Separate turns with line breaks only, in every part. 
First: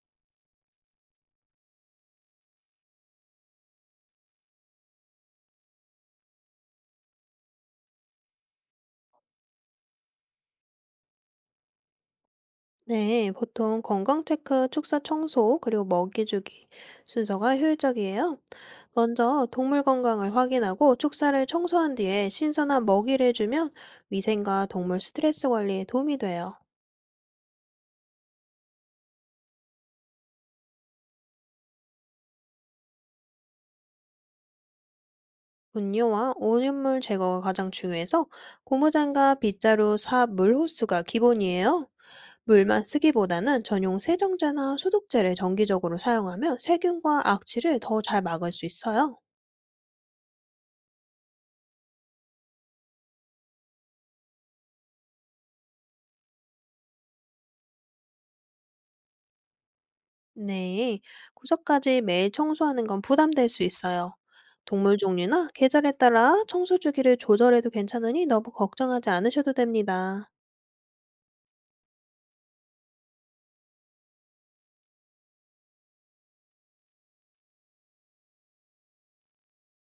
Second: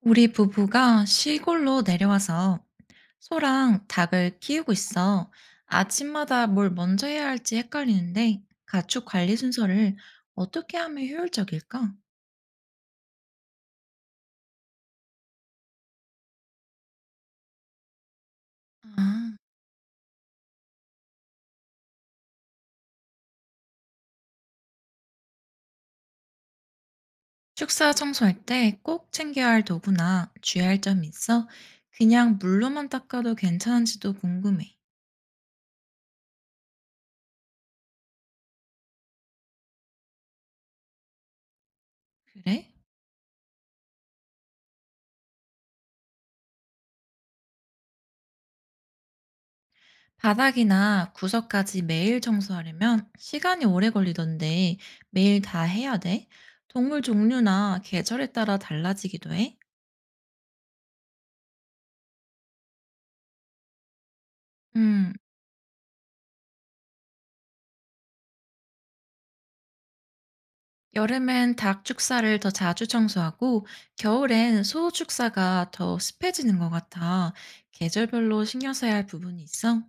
우리 부부가 시골로 내려와서 소랑 닭을 키우고 있어. 아침마다 뭘 먼저 해야 할지 헷갈리는데 가축 관리 순서를 어떻게 하면 효율적일까?
네, 보통 건강 체크, 축사 청소, 그리고 먹이 주기 순서가 효율적이에요.
아,
먼저 동물 건강을 확인하고 축사를 청소한 뒤에 신선한 먹이를 주면 위생과 동물 스트레스 관리에 도움이 돼요.
축사 청소할 때 꼭 챙겨야 할 도구나 주의할 점이 있어? 그냥 물로만 닦아도 괜찮은지도 궁금해.
분뇨와 오염물 제거가 가장 중요해서 고무장갑, 빗자루, 삽, 물 호스가 기본이에요.
그래?
물만 쓰기보다는 전용 세정제나 소독제를 정기적으로 사용하면 세균과 악취를 더 잘 막을 수 있어요.
바닥이나 구석까지 매일 청소하려면 시간이 오래 걸리던데 매일 다 해야 돼? 동물 종류나 계절에 따라 달라지기도 해?
네, 구석까지 매일 청소하는 건 부담될 수 있어요. 동물
음,
종류나 계절에 따라 청소 주기를 조절해도 괜찮으니 너무 걱정하지 않으셔도 됩니다.
여름엔 닭 축사를 더 자주 청소하고 겨울엔 소 축사가 더 습해지는 것 같아. 계절별로 신경 써야 할 부분이 있어?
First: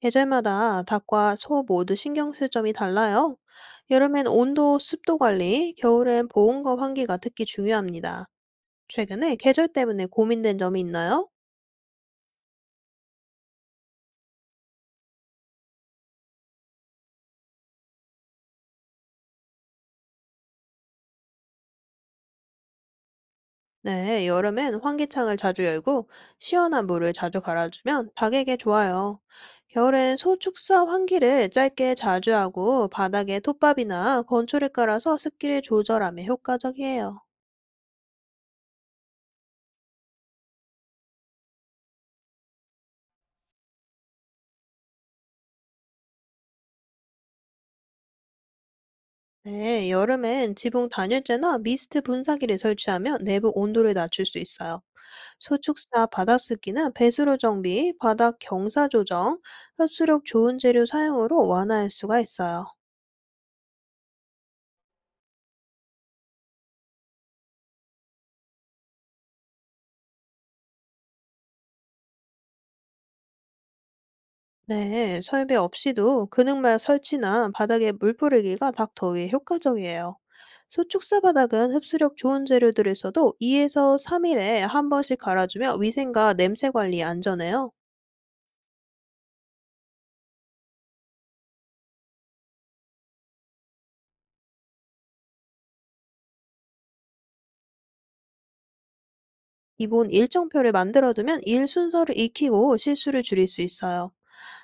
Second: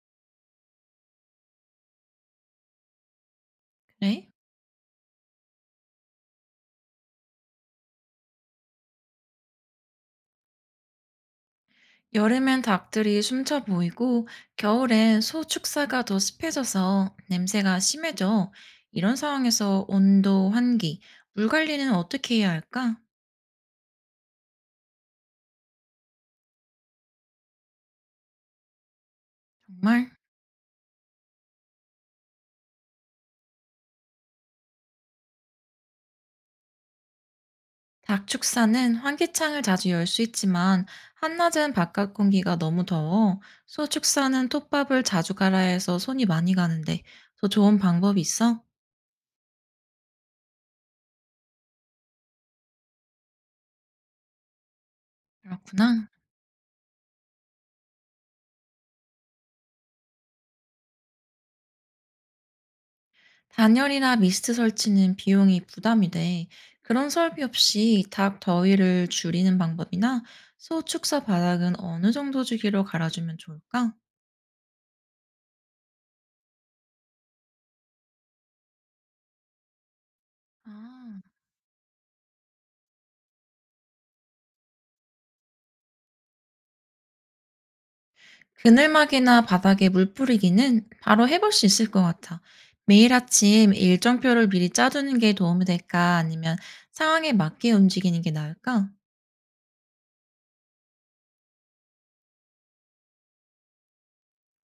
계절마다 닭과 소 모두 신경 쓸 점이 달라요. 여름엔
그래?
온도, 습도 관리, 겨울엔 보온과 환기가 특히 중요합니다. 최근에 계절 때문에 고민된 점이 있나요?
여름엔 닭들이 숨차 보이고 겨울엔 소 축사가 더 습해져서 냄새가 심해져. 이런 상황에서 온도, 환기, 물 관리는 어떻게 해야 할까?
네, 여름엔 환기창을 자주 열고 시원한 물을 자주 갈아주면 닭에게 좋아요.
정말?
겨울엔 소 축사 환기를 짧게 자주 하고 바닥에 톱밥이나 건초를 깔아서 습기를 조절하면 효과적이에요.
닭 축사는 환기창을 자주 열 수 있지만 한낮엔 바깥 공기가 너무 더워. 소 축사는 톱밥을 자주 갈아야 해서 손이 많이 가는데 더 좋은 방법이 있어?
네, 여름엔 지붕 단열재나 미스트 분사기를 설치하면 내부 온도를 낮출 수 있어요. 소축사
그렇구나.
바닥 습기는 배수로 정비, 바닥 경사 조정, 흡수력 좋은 재료 사용으로 완화할 수가 있어요.
단열이나 미스트 설치는 비용이 부담이 돼. 그런 설비 없이 닭 더위를 줄이는 방법이나 소 축사 바닥은 어느 정도 주기로 갈아주면 좋을까?
네, 설비 없이도 근육막 설치나 바닥에 물 뿌리기가 닭 더위에 효과적이에요.
아,
소축사 바닥은 흡수력 좋은 재료들을 써도 2에서 3일에 한 번씩 갈아주며 위생과 냄새 관리에 안전해요.
그늘막이나 바닥에 물 뿌리기는 바로 해볼 수 있을 것 같아. 매일 아침 일정표를 미리 짜두는 게 도움이 될까? 아니면 상황에 맞게 움직이는 게 나을까?
기본 일정표를 만들어두면 일 순서를 익히고 실수를 줄일 수 있어요.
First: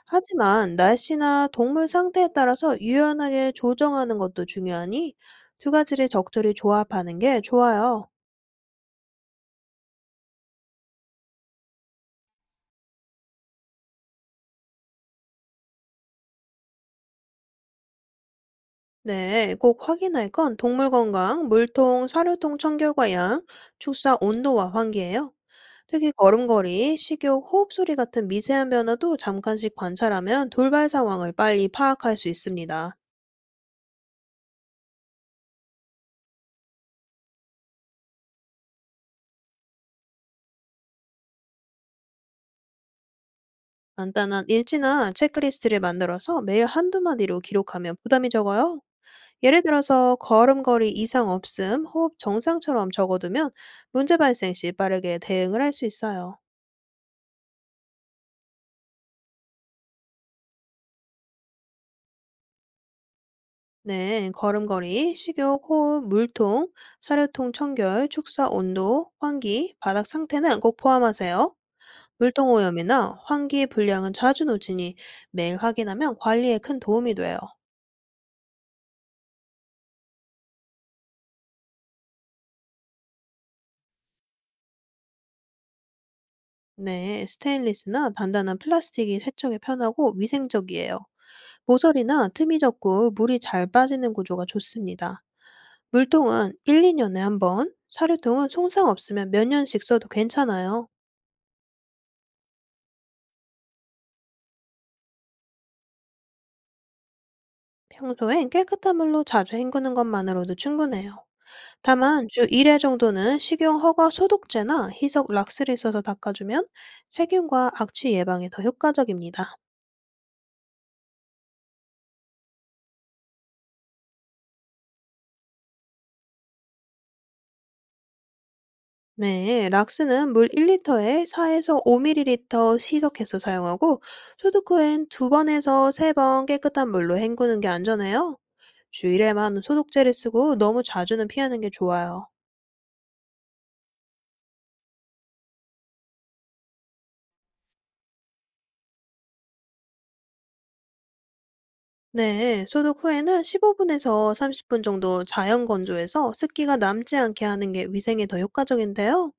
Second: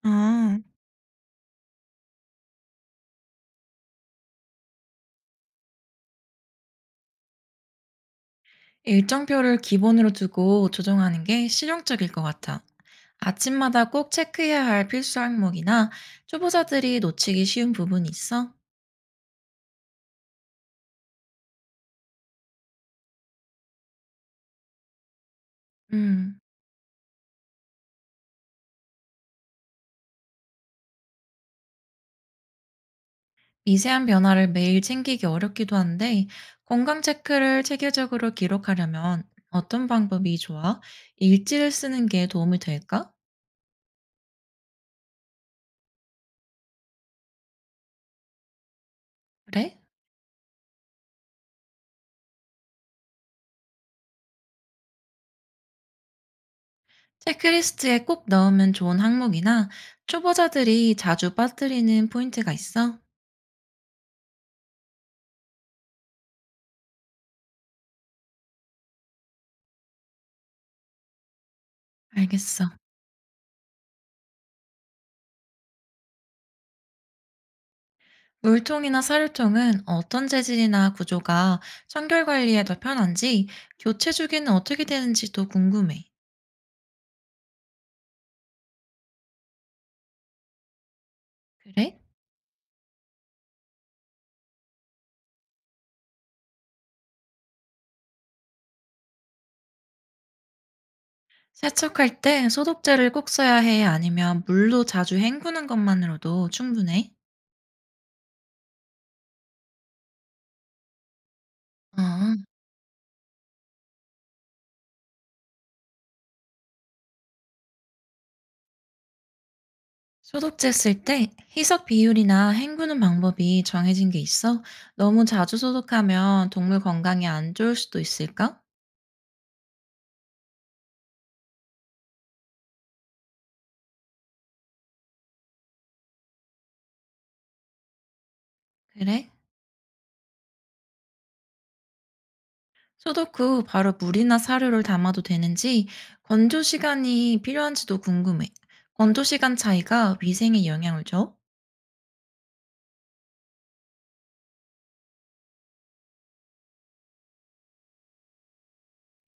아.
하지만 날씨나 동물 상태에 따라서 유연하게 조정하는 것도 중요하니 두 가지를 적절히 조합하는 게 좋아요.
일정표를 기본으로 두고 조정하는 게 실용적일 것 같아. 아침마다 꼭 체크해야 할 필수 항목이나 초보자들이 놓치기 쉬운 부분이 있어?
네, 꼭 확인할 건 동물 건강, 물통, 사료통 청결과 양, 축사 온도와 환기예요. 특히
음,
걸음걸이, 식욕, 호흡 소리 같은 미세한 변화도 잠깐씩 관찰하면 돌발 상황을 빨리 파악할 수 있습니다.
미세한 변화를 매일 챙기기 어렵기도 한데 건강 체크를 체계적으로 기록하려면 어떤 방법이 좋아? 일지를 쓰는 게 도움이 될까?
간단한 일지나 체크리스트를 만들어서 매일 한두 마디로 기록하면 부담이 적어요. 예를
그래?
들어서 걸음걸이 이상 없음, 호흡 정상처럼 적어두면 문제 발생 시 빠르게 대응을 할 수 있어요.
체크리스트에 꼭 넣으면 좋은 항목이나 초보자들이 자주 빠뜨리는 포인트가 있어?
네, 걸음걸이, 식욕, 호흡, 물통, 사료통 청결, 축사 온도, 환기, 바닥 상태는 꼭 포함하세요. 물통
알겠어.
오염이나 환기 불량은 자주 놓치니 매일 확인하면 관리에 큰 도움이 돼요.
물통이나 사료통은 어떤 재질이나 구조가 청결 관리에 더 편한지, 교체 주기는 어떻게 되는지도 궁금해.
네, 스테인리스나 단단한 플라스틱이 세척에 편하고 위생적이에요.
그래?
모서리나 틈이 적고 물이 잘 빠지는 구조가 좋습니다. 물통은 1, 2년에 한 번, 사료통은 손상 없으면 몇 년씩 써도 괜찮아요.
세척할 때 소독제를 꼭 써야 해? 아니면 물로 자주 헹구는 것만으로도 충분해?
평소엔 깨끗한 물로 자주 헹구는 것만으로도 충분해요. 다만
아,
주 1회 정도는 식용 허가 소독제나 희석 락스를 써서 닦아주면 세균과 악취 예방에 더 효과적입니다.
소독제 쓸 때 희석 비율이나 헹구는 방법이 정해진 게 있어? 너무 자주 소독하면 동물 건강에 안 좋을 수도 있을까?
네, 락스는 물 1리터에 4에서 5ml 희석해서 사용하고 소독 후엔 2번에서 3번 깨끗한 물로 헹구는 게 안전해요. 주
그래?
1회만 소독제를 쓰고 너무 자주는 피하는 게 좋아요.
소독 후 바로 물이나 사료를 담아도 되는지 건조 시간이 필요한지도 궁금해. 건조 시간 차이가 위생에 영향을 줘?
네, 소독 후에는 15분에서 30분 정도 자연 건조해서 습기가 남지 않게 하는 게 위생에 더 효과적인데요.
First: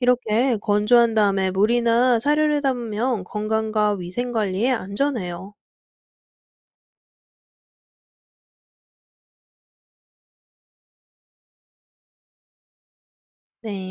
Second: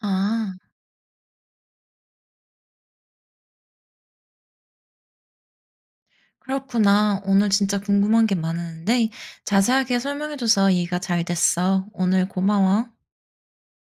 아,
이렇게 건조한 다음에 물이나 사료를 담으면 건강과 위생 관리에 안전해요.
그렇구나. 오늘 진짜 궁금한 게 많았는데 자세하게 설명해줘서 이해가 잘 됐어. 오늘 고마워.
네.